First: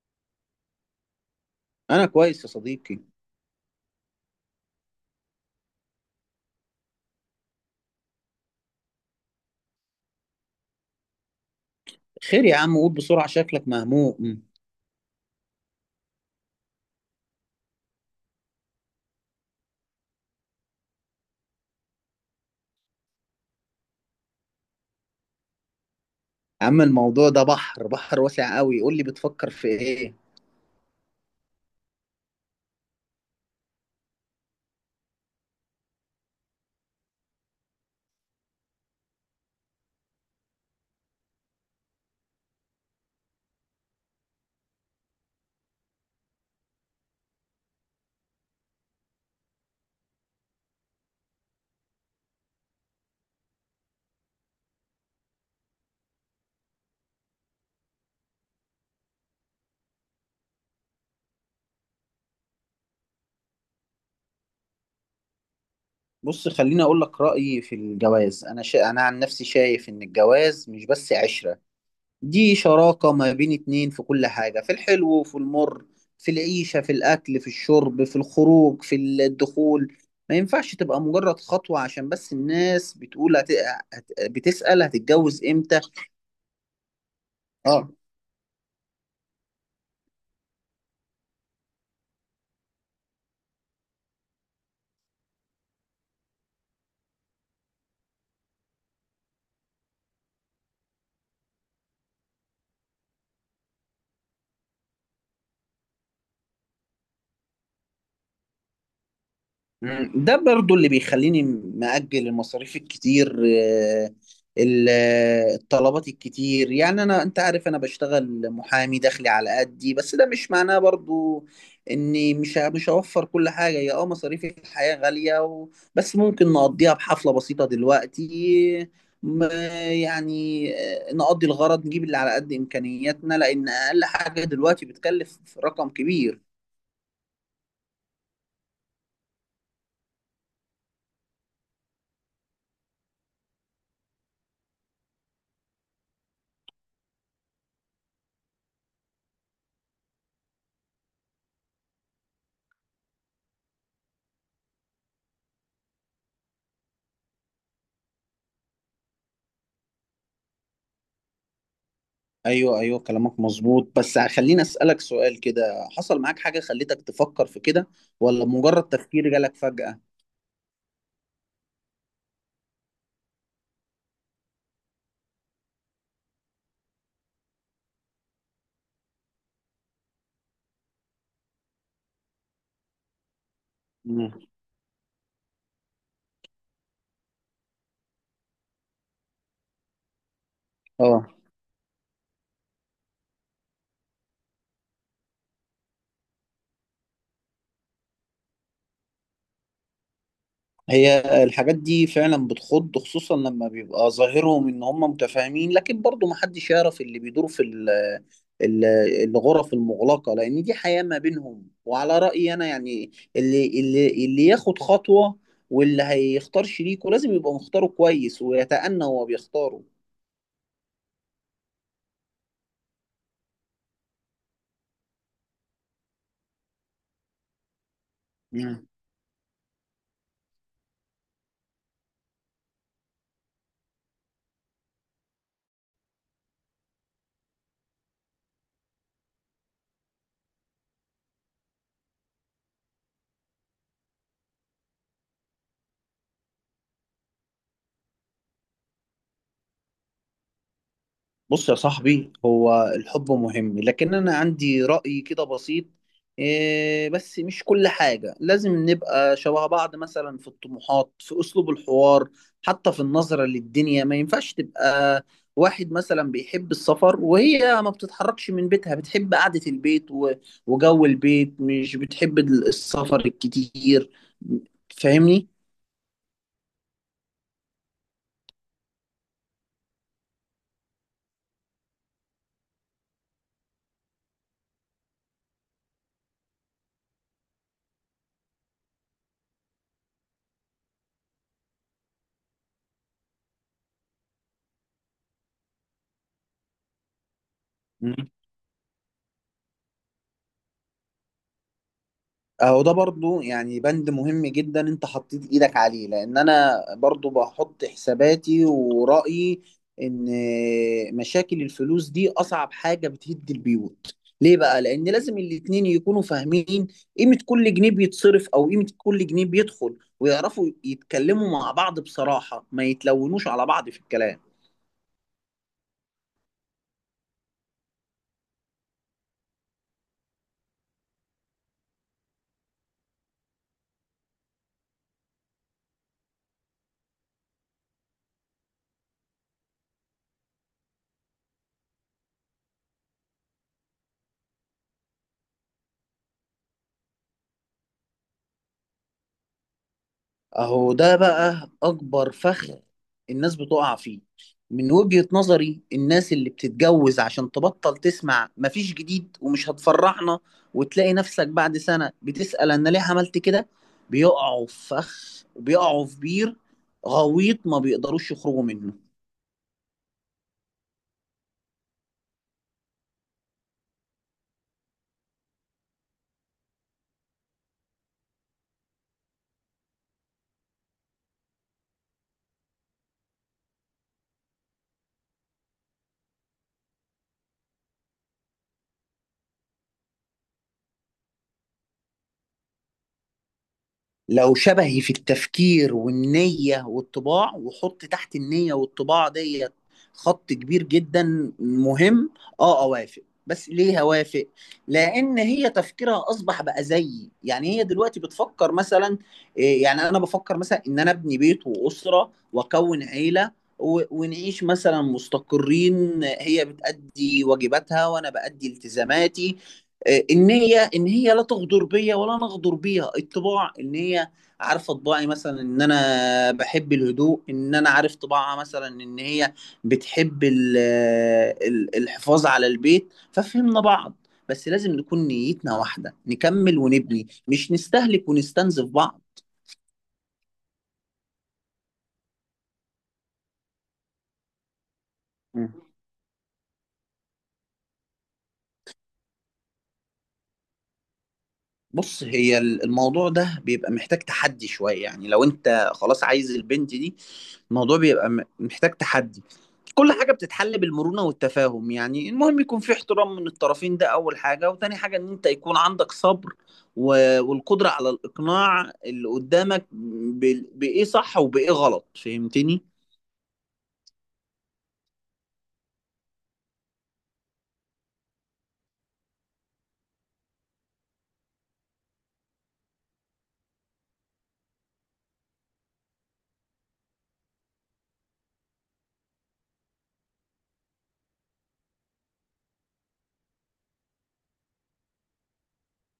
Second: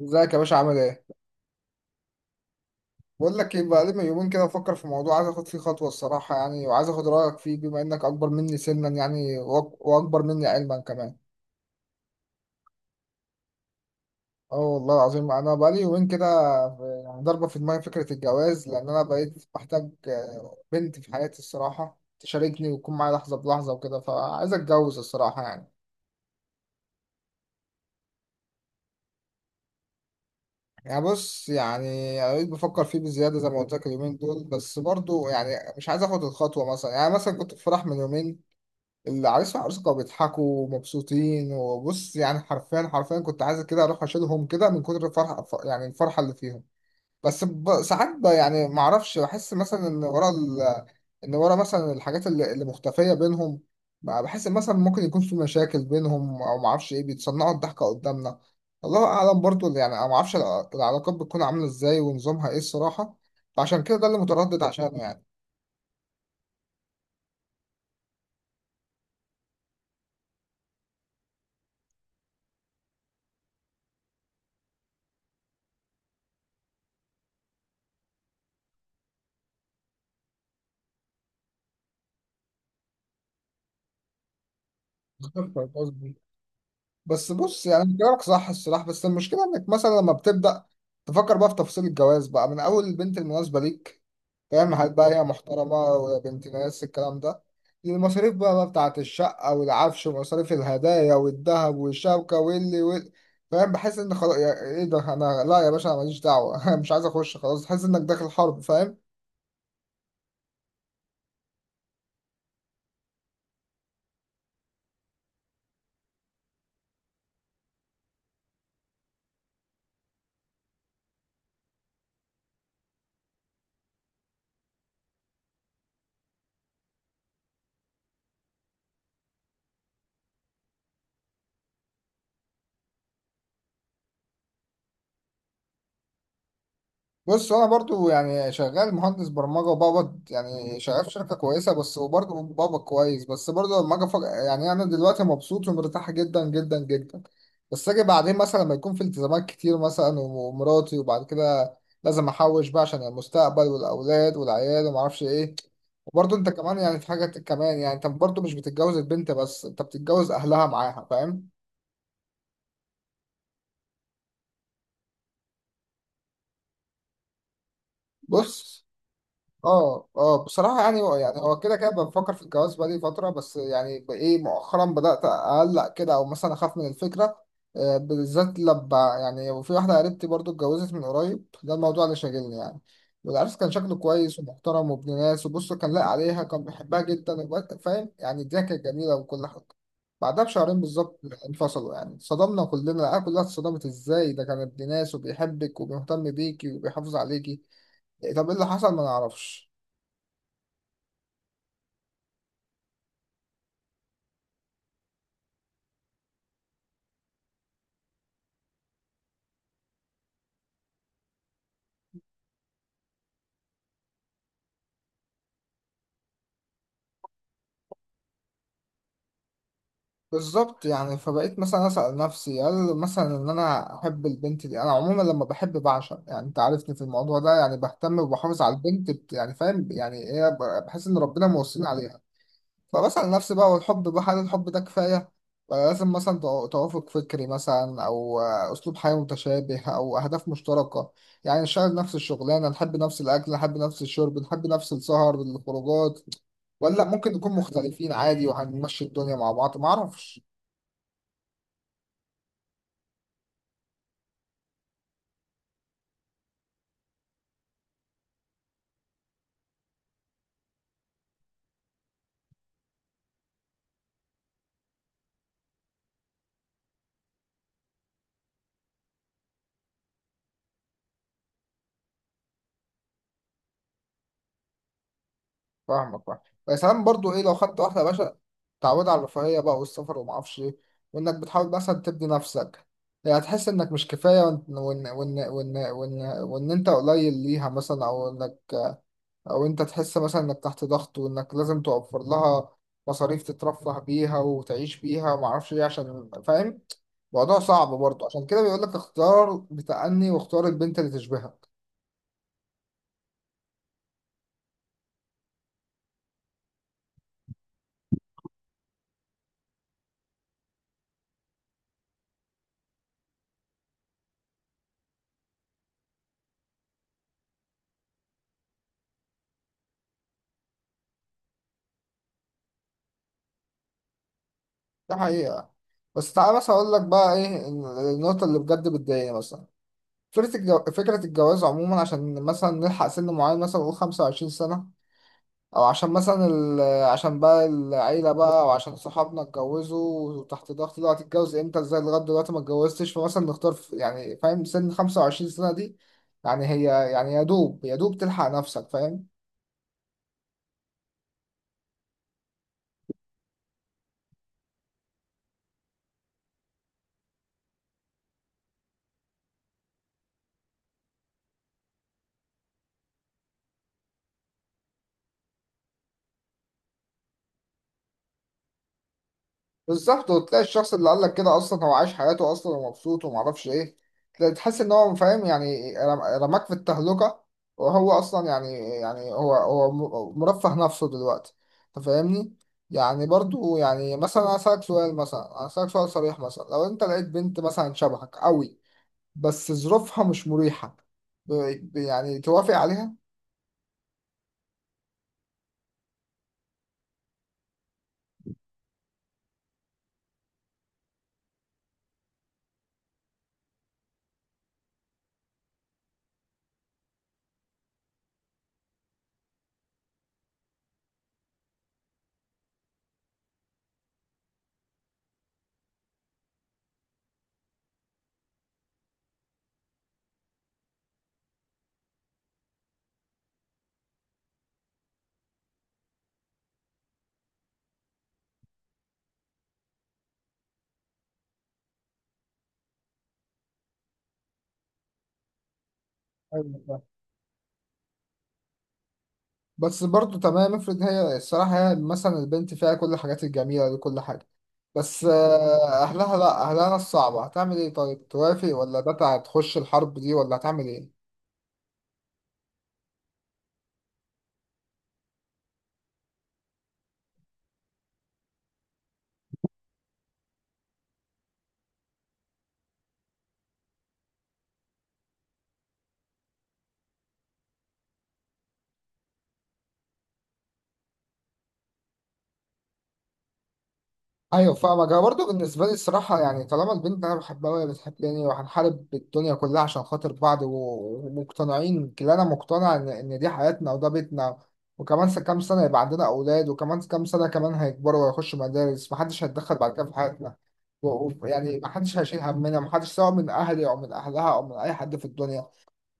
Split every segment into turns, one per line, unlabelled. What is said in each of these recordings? ازيك يا باشا عامل ايه؟
انا كويس يا صديقي.
بقول لك ايه بقى لي من يومين كده بفكر في موضوع عايز اخد فيه خطوة الصراحة يعني وعايز اخد رأيك فيه بما انك اكبر مني سنا يعني واكبر مني علما كمان.
خير يا عم، قول بسرعة، شكلك مهموم.
اه والله العظيم انا بقى لي يومين كده يعني ضاربة في دماغي فكرة الجواز لان انا بقيت بحتاج بنت في حياتي الصراحة تشاركني وتكون معايا لحظة بلحظة وكده فعايز اتجوز الصراحة يعني.
يا عم، الموضوع ده بحر، بحر واسع قوي. قول لي، بتفكر في ايه؟
يعني بص يعني انا بقيت بفكر فيه بزياده زي ما قلت لك اليومين دول بس برضو يعني مش عايز اخد الخطوه مثلا يعني مثلا كنت في فرح من يومين. العريس والعروسة كانوا بيضحكوا ومبسوطين وبص يعني حرفيا حرفيا كنت عايز كده اروح اشيلهم كده من كتر الفرحة يعني الفرحة اللي فيهم. بس ساعات يعني ما اعرفش بحس مثلا ان ورا ان ورا مثلا الحاجات اللي مختفية بينهم. بقى بحس إن مثلا ممكن يكون في مشاكل بينهم او ما اعرفش ايه بيتصنعوا الضحكة قدامنا. الله اعلم برضو اللي يعني أنا ما اعرفش العلاقات بتكون عاملة ازاي ونظامها ايه الصراحة. فعشان كده ده اللي متردد عشان يعني.
بص، خليني اقول لك رأيي في الجواز. انا عن نفسي شايف ان الجواز مش بس عشرة. دي شراكة ما بين اتنين في كل حاجة، في الحلو وفي المر، في العيشة، في الاكل، في الشرب، في الخروج، في الدخول. ما ينفعش تبقى مجرد خطوة عشان بس الناس بتقول، بتسأل هتتجوز امتى؟
بس بص يعني
اه.
انت كلامك صح الصراحة بس المشكلة انك مثلا لما بتبدأ تفكر بقى في تفاصيل الجواز بقى من اول البنت المناسبة ليك، فاهم؟ هل بقى هي محترمة ولا بنت ناس الكلام ده، المصاريف بقى بتاعة الشقة والعفش ومصاريف الهدايا والذهب والشبكة فاهم؟ بحس ان خلاص ايه ده، انا لا يا باشا أنا ماليش دعوة مش عايز اخش خلاص، تحس انك داخل حرب، فاهم؟
مم. ده برضو اللي بيخليني مأجل المصاريف الكتير، الطلبات الكتير. يعني انت عارف انا بشتغل محامي، دخلي على قدي، بس ده مش معناه برضو اني مش هوفر كل حاجة. هي مصاريف الحياة غالية بس ممكن نقضيها بحفلة بسيطة دلوقتي. م- يعني نقضي الغرض، نجيب اللي على قد إمكانياتنا، لأن أقل حاجة دلوقتي بتكلف رقم كبير.
بص انا برضو يعني شغال مهندس برمجه وبقبض يعني شغال في شركه كويسه بس وبرضو بقبض كويس، بس برضو لما اجي يعني انا دلوقتي مبسوط ومرتاح جدا جدا جدا. بس اجي بعدين مثلا لما يكون في التزامات كتير مثلا ومراتي وبعد كده لازم احوش بقى عشان المستقبل والاولاد والعيال وما اعرفش ايه. وبرضو انت كمان يعني في حاجه كمان، يعني انت برضو مش بتتجوز البنت بس، انت بتتجوز اهلها معاها، فاهم؟
ايوه، ايوه، كلامك مظبوط. بس خليني اسالك سؤال كده، حصل معاك حاجه خلتك تفكر في كده، ولا مجرد
بص،
تفكير جالك فجأة؟
اه اه بصراحة يعني هو يعني هو كده كده بفكر في الجواز بقالي فترة، بس يعني ايه مؤخرا بدأت أقلق كده أو مثلا أخاف من الفكرة بالذات لما يعني وفي واحدة قريبتي برضو اتجوزت من قريب، ده الموضوع اللي شاغلني يعني. والعرس كان شكله كويس
مم.
ومحترم وابن ناس وبص، كان لاقي عليها، كان بيحبها جدا فاهم؟ يعني الدنيا كانت جميلة وكل حاجة. بعدها بشهرين بالظبط
اه،
انفصلوا. يعني صدمنا كلنا، العيال كلها اتصدمت ازاي ده كان ابن ناس وبيحبك وبيهتم بيكي وبيحافظ عليكي، طب ايه اللي حصل؟ ما نعرفش.
هي الحاجات دي فعلا بتخض، خصوصا لما بيبقى ظاهرهم ان هم متفاهمين، لكن برضو محدش يعرف اللي بيدور في ال- الغرف المغلقه. لان دي حياه ما بينهم. وعلى رايي انا يعني، اللي ياخد خطوه واللي هيختار شريكه لازم يبقى مختاره كويس ويتأنى وهو بيختاره.
بالظبط، يعني فبقيت مثلا أسأل نفسي هل مثلا إن أنا أحب البنت دي، أنا عموما لما بحب بعشق يعني أنت عارفني في الموضوع ده، يعني بهتم وبحافظ على البنت يعني فاهم؟ يعني إيه بحس إن ربنا موصيني عليها. فبسأل نفسي بقى، هو الحب بقى هل الحب ده كفاية؟ ولا لازم مثلا توافق فكري مثلا أو أسلوب حياة متشابه أو أهداف مشتركة، يعني نشتغل نفس الشغلانة نحب نفس الأكل نحب نفس الشرب نحب نفس السهر الخروجات، ولا ممكن نكون مختلفين عادي وهنمشي الدنيا مع بعض؟ معرفش.
بص يا صاحبي، هو الحب مهم، لكن أنا عندي رأي كده بسيط. إيه، بس مش كل حاجة لازم نبقى شبه بعض، مثلا في الطموحات، في أسلوب الحوار، حتى في النظرة للدنيا. ما ينفعش تبقى واحد مثلا بيحب السفر وهي ما بتتحركش من بيتها، بتحب قعدة البيت وجو البيت، مش بتحب السفر الكتير. فاهمني؟
فاهمك فاهم. بس ساعات برضو ايه، لو خدت واحده يا باشا تعود على الرفاهيه بقى والسفر وما اعرفش ايه، وانك بتحاول مثلا تبني نفسك، يعني هتحس انك مش كفايه وان وإن انت قليل ليها مثلا او انك او انت تحس مثلا انك تحت ضغط وانك لازم توفر لها مصاريف تترفه بيها وتعيش بيها وما اعرفش ايه عشان، فاهم؟ موضوع صعب برضو، عشان كده بيقول لك اختار بتأني واختار البنت اللي تشبهك.
اهو ده برضو يعني بند مهم جدا، انت حطيت ايدك عليه، لان انا برضو بحط حساباتي ورأيي ان مشاكل الفلوس دي اصعب حاجة بتهد البيوت. ليه بقى؟ لان لازم الاتنين يكونوا فاهمين قيمة كل جنيه بيتصرف، او قيمة كل جنيه بيدخل، ويعرفوا يتكلموا مع بعض بصراحة، ما يتلونوش على بعض في الكلام.
ده حقيقه. بس تعالى مثلا اقول لك بقى ايه، النقطه اللي بجد بتضايقني مثلا فكرة فكرة الجواز عموما عشان مثلا نلحق سن معين، مثلا نقول 25 سنة، أو عشان مثلا عشان بقى العيلة بقى أو عشان صحابنا اتجوزوا وتحت ضغط دلوقتي، اتجوز امتى ازاي لغاية دلوقتي ما اتجوزتش، فمثلا نختار يعني فاهم؟ سن 25 سنة دي يعني هي يعني يا دوب يا دوب تلحق نفسك، فاهم؟
اهو ده بقى اكبر فخ الناس بتقع فيه. من وجهة نظري، الناس اللي بتتجوز عشان تبطل تسمع مفيش جديد، ومش هتفرحنا، وتلاقي نفسك بعد سنة بتسأل انا ليه عملت كده. بيقعوا في فخ وبيقعوا في بير غويط ما بيقدروش يخرجوا منه.
بالظبط، وتلاقي الشخص اللي قال لك كده اصلا هو عايش حياته اصلا ومبسوط وما اعرفش ايه. تحس ان هو فاهم يعني رماك في التهلكه، وهو اصلا يعني، يعني هو هو مرفه نفسه دلوقتي، انت فاهمني؟ يعني برضو يعني مثلا انا اسالك سؤال، مثلا انا اسالك سؤال صريح، مثلا لو انت لقيت بنت مثلا شبهك قوي بس ظروفها مش مريحه، يعني توافق
لو شبهي في التفكير والنية والطباع، وحط تحت النية والطباع ديت خط كبير جدا مهم. اه، اوافق. بس ليه هوافق؟ لأن هي تفكيرها أصبح بقى زيي، يعني هي دلوقتي بتفكر مثلا. إيه، يعني أنا بفكر مثلا إن أنا أبني بيت وأسرة وأكون عيلة، ونعيش مثلا مستقرين. هي بتأدي واجباتها وأنا بأدي التزاماتي. ان هي لا تغدر بيا ولا انا اغدر بيها. الطباع ان هي عارفه طباعي مثلا، ان انا بحب الهدوء، ان انا عارف طباعها مثلا، ان هي بتحب الحفاظ على البيت. ففهمنا بعض. بس لازم نكون نيتنا واحده، نكمل
عليها؟
ونبني، مش نستهلك ونستنزف بعض.
بس برضو تمام، افرض هي الصراحة هي مثلا البنت فيها كل الحاجات الجميلة دي كل حاجة، بس
مم.
أهلها لأ، أهلها الصعبة، هتعمل إيه؟ طيب توافق ولا ده هتخش الحرب دي ولا هتعمل إيه؟
بص، هي الموضوع ده بيبقى محتاج تحدي شويه، يعني لو انت خلاص عايز البنت دي الموضوع بيبقى محتاج تحدي. كل حاجة بتتحل بالمرونة والتفاهم، يعني المهم يكون في احترام من الطرفين، ده أول حاجة، وتاني حاجة إن أنت يكون عندك صبر والقدرة على الإقناع اللي قدامك بإيه صح وبإيه غلط. فهمتني؟
ايوه فاهمك. انا برضه بالنسبه لي الصراحه يعني طالما البنت اللي انا بحبها وهي بتحبني وهنحارب الدنيا كلها عشان خاطر بعض ومقتنعين كلنا، انا مقتنع ان ان دي حياتنا وده بيتنا، وكمان كام سنه يبقى عندنا اولاد، وكمان كام سنه كمان هيكبروا ويخشوا مدارس، محدش هيتدخل بعد كده في حياتنا، يعني محدش هيشيل همنا، محدش سواء من اهلي او من اهلها او من اي حد في الدنيا.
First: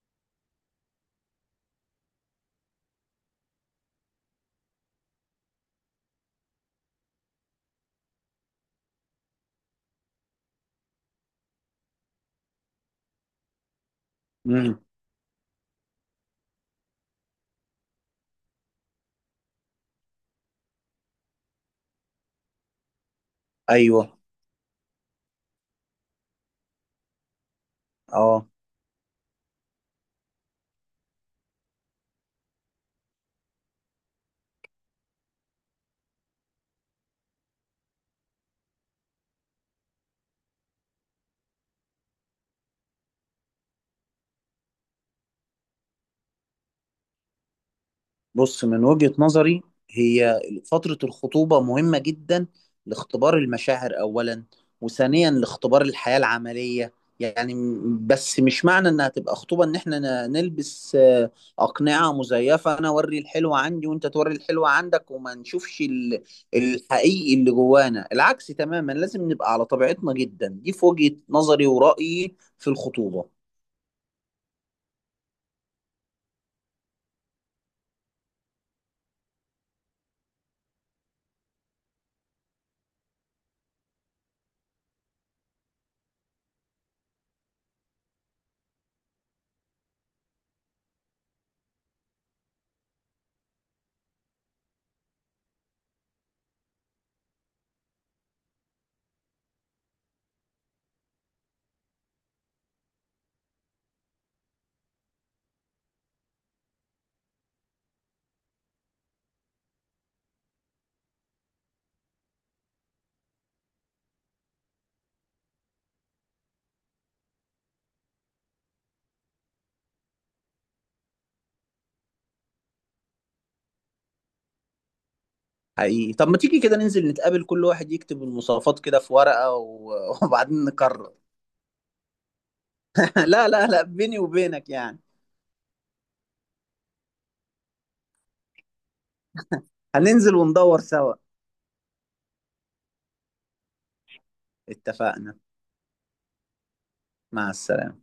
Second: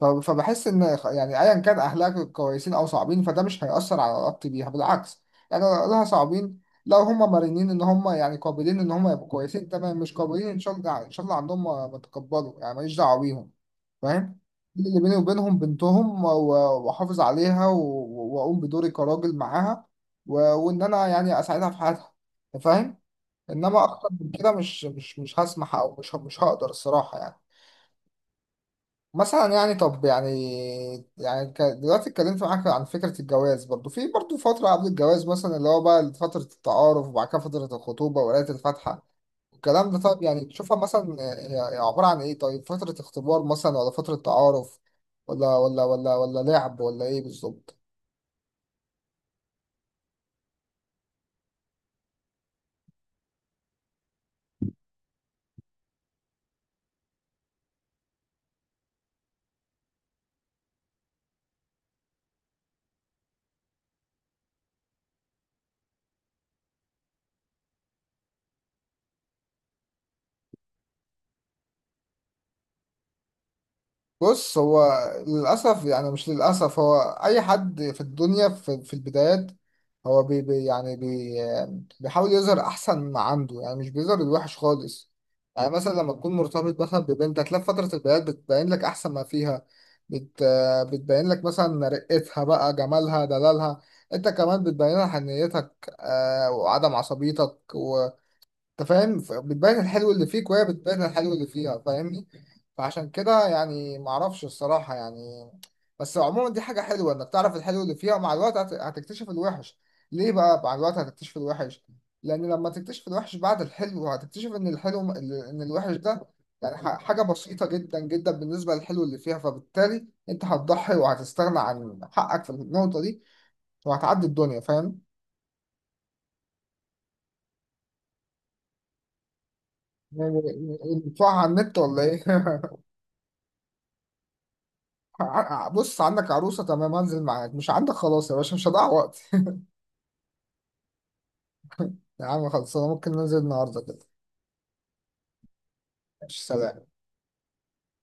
فبحس ان يعني ايا كان اهلها كويسين او صعبين فده مش هيأثر على علاقتي بيها، بالعكس. يعني لو اهلها صعبين، لو هم مرنين ان هم يعني قابلين ان هم يبقوا كويسين تمام، مش قابلين ان شاء الله يعني ان شاء الله عندهم ما ما تكبروا يعني، ماليش دعوه بيهم، فاهم؟
امم.
اللي بيني وبينهم بنتهم واحافظ عليها واقوم بدوري كراجل معاها، وان انا يعني اساعدها في حياتها، فاهم؟ انما اكتر
ايوه.
من كده مش هسمح او مش هقدر الصراحه يعني.
اه،
مثلا يعني طب يعني، يعني دلوقتي اتكلمت معاك عن فكرة الجواز، برضو في برضو فترة قبل الجواز مثلا اللي هو بقى فترة التعارف وبعد كده فترة الخطوبة وقراية الفاتحة الكلام ده، طب يعني تشوفها مثلا هي عبارة عن ايه؟ طيب فترة اختبار مثلا ولا فترة تعارف ولا لعب ولا ايه بالظبط؟
بص من وجهة نظري هي فترة الخطوبة مهمة جدا، لاختبار المشاعر أولا، وثانيا لاختبار الحياة العملية. يعني بس مش معنى إنها تبقى خطوبة إن إحنا نلبس أقنعة مزيفة، أنا أوري الحلوة عندي وأنت توري الحلوة عندك، وما نشوفش الحقيقي اللي جوانا. العكس تماما، لازم نبقى على طبيعتنا جدا. دي في وجهة نظري ورأيي في الخطوبة.
بص هو، للأسف يعني مش للأسف هو، أي حد في الدنيا في البدايات، هو بي بي يعني بي بيحاول يظهر أحسن ما عنده، يعني مش بيظهر الوحش خالص. يعني مثلا لما تكون مرتبط مثلا ببنت، هتلاقي في فترة البدايات بتبين لك أحسن ما فيها، بت بتبين لك مثلا رقتها بقى جمالها دلالها. أنت كمان بتبين لها حنيتك وعدم عصبيتك، انت فاهم؟ بتبان الحلو اللي فيك وهي بتبان الحلو اللي فيها، فاهمني؟ فعشان كده يعني معرفش الصراحة يعني، بس عموما دي حاجة حلوة انك تعرف الحلو اللي فيها، ومع الوقت هتكتشف الوحش. ليه بقى مع الوقت هتكتشف الوحش؟ لان لما تكتشف الوحش بعد الحلو هتكتشف ان الحلو ان الوحش ده يعني حاجة بسيطة جدا جدا بالنسبة للحلو اللي فيها، فبالتالي انت هتضحي وهتستغنى عن حقك في النقطة دي وهتعدي الدنيا، فاهم؟
حقيقي. طب ما تيجي كده ننزل نتقابل، كل واحد يكتب المواصفات كده في ورقة
يعني
وبعدين نقرر.
ندفعها على النت ولا ايه؟
لا، لا، لا، بيني وبينك يعني
ع- بص، عندك عروسة تمام هنزل معاك، مش عندك خلاص يا باشا مش هضيع وقت.
هننزل وندور سوا.
يا عم خلصانة، ممكن ننزل النهاردة كده.
اتفقنا.
ماشي، سلام.
مع السلامة.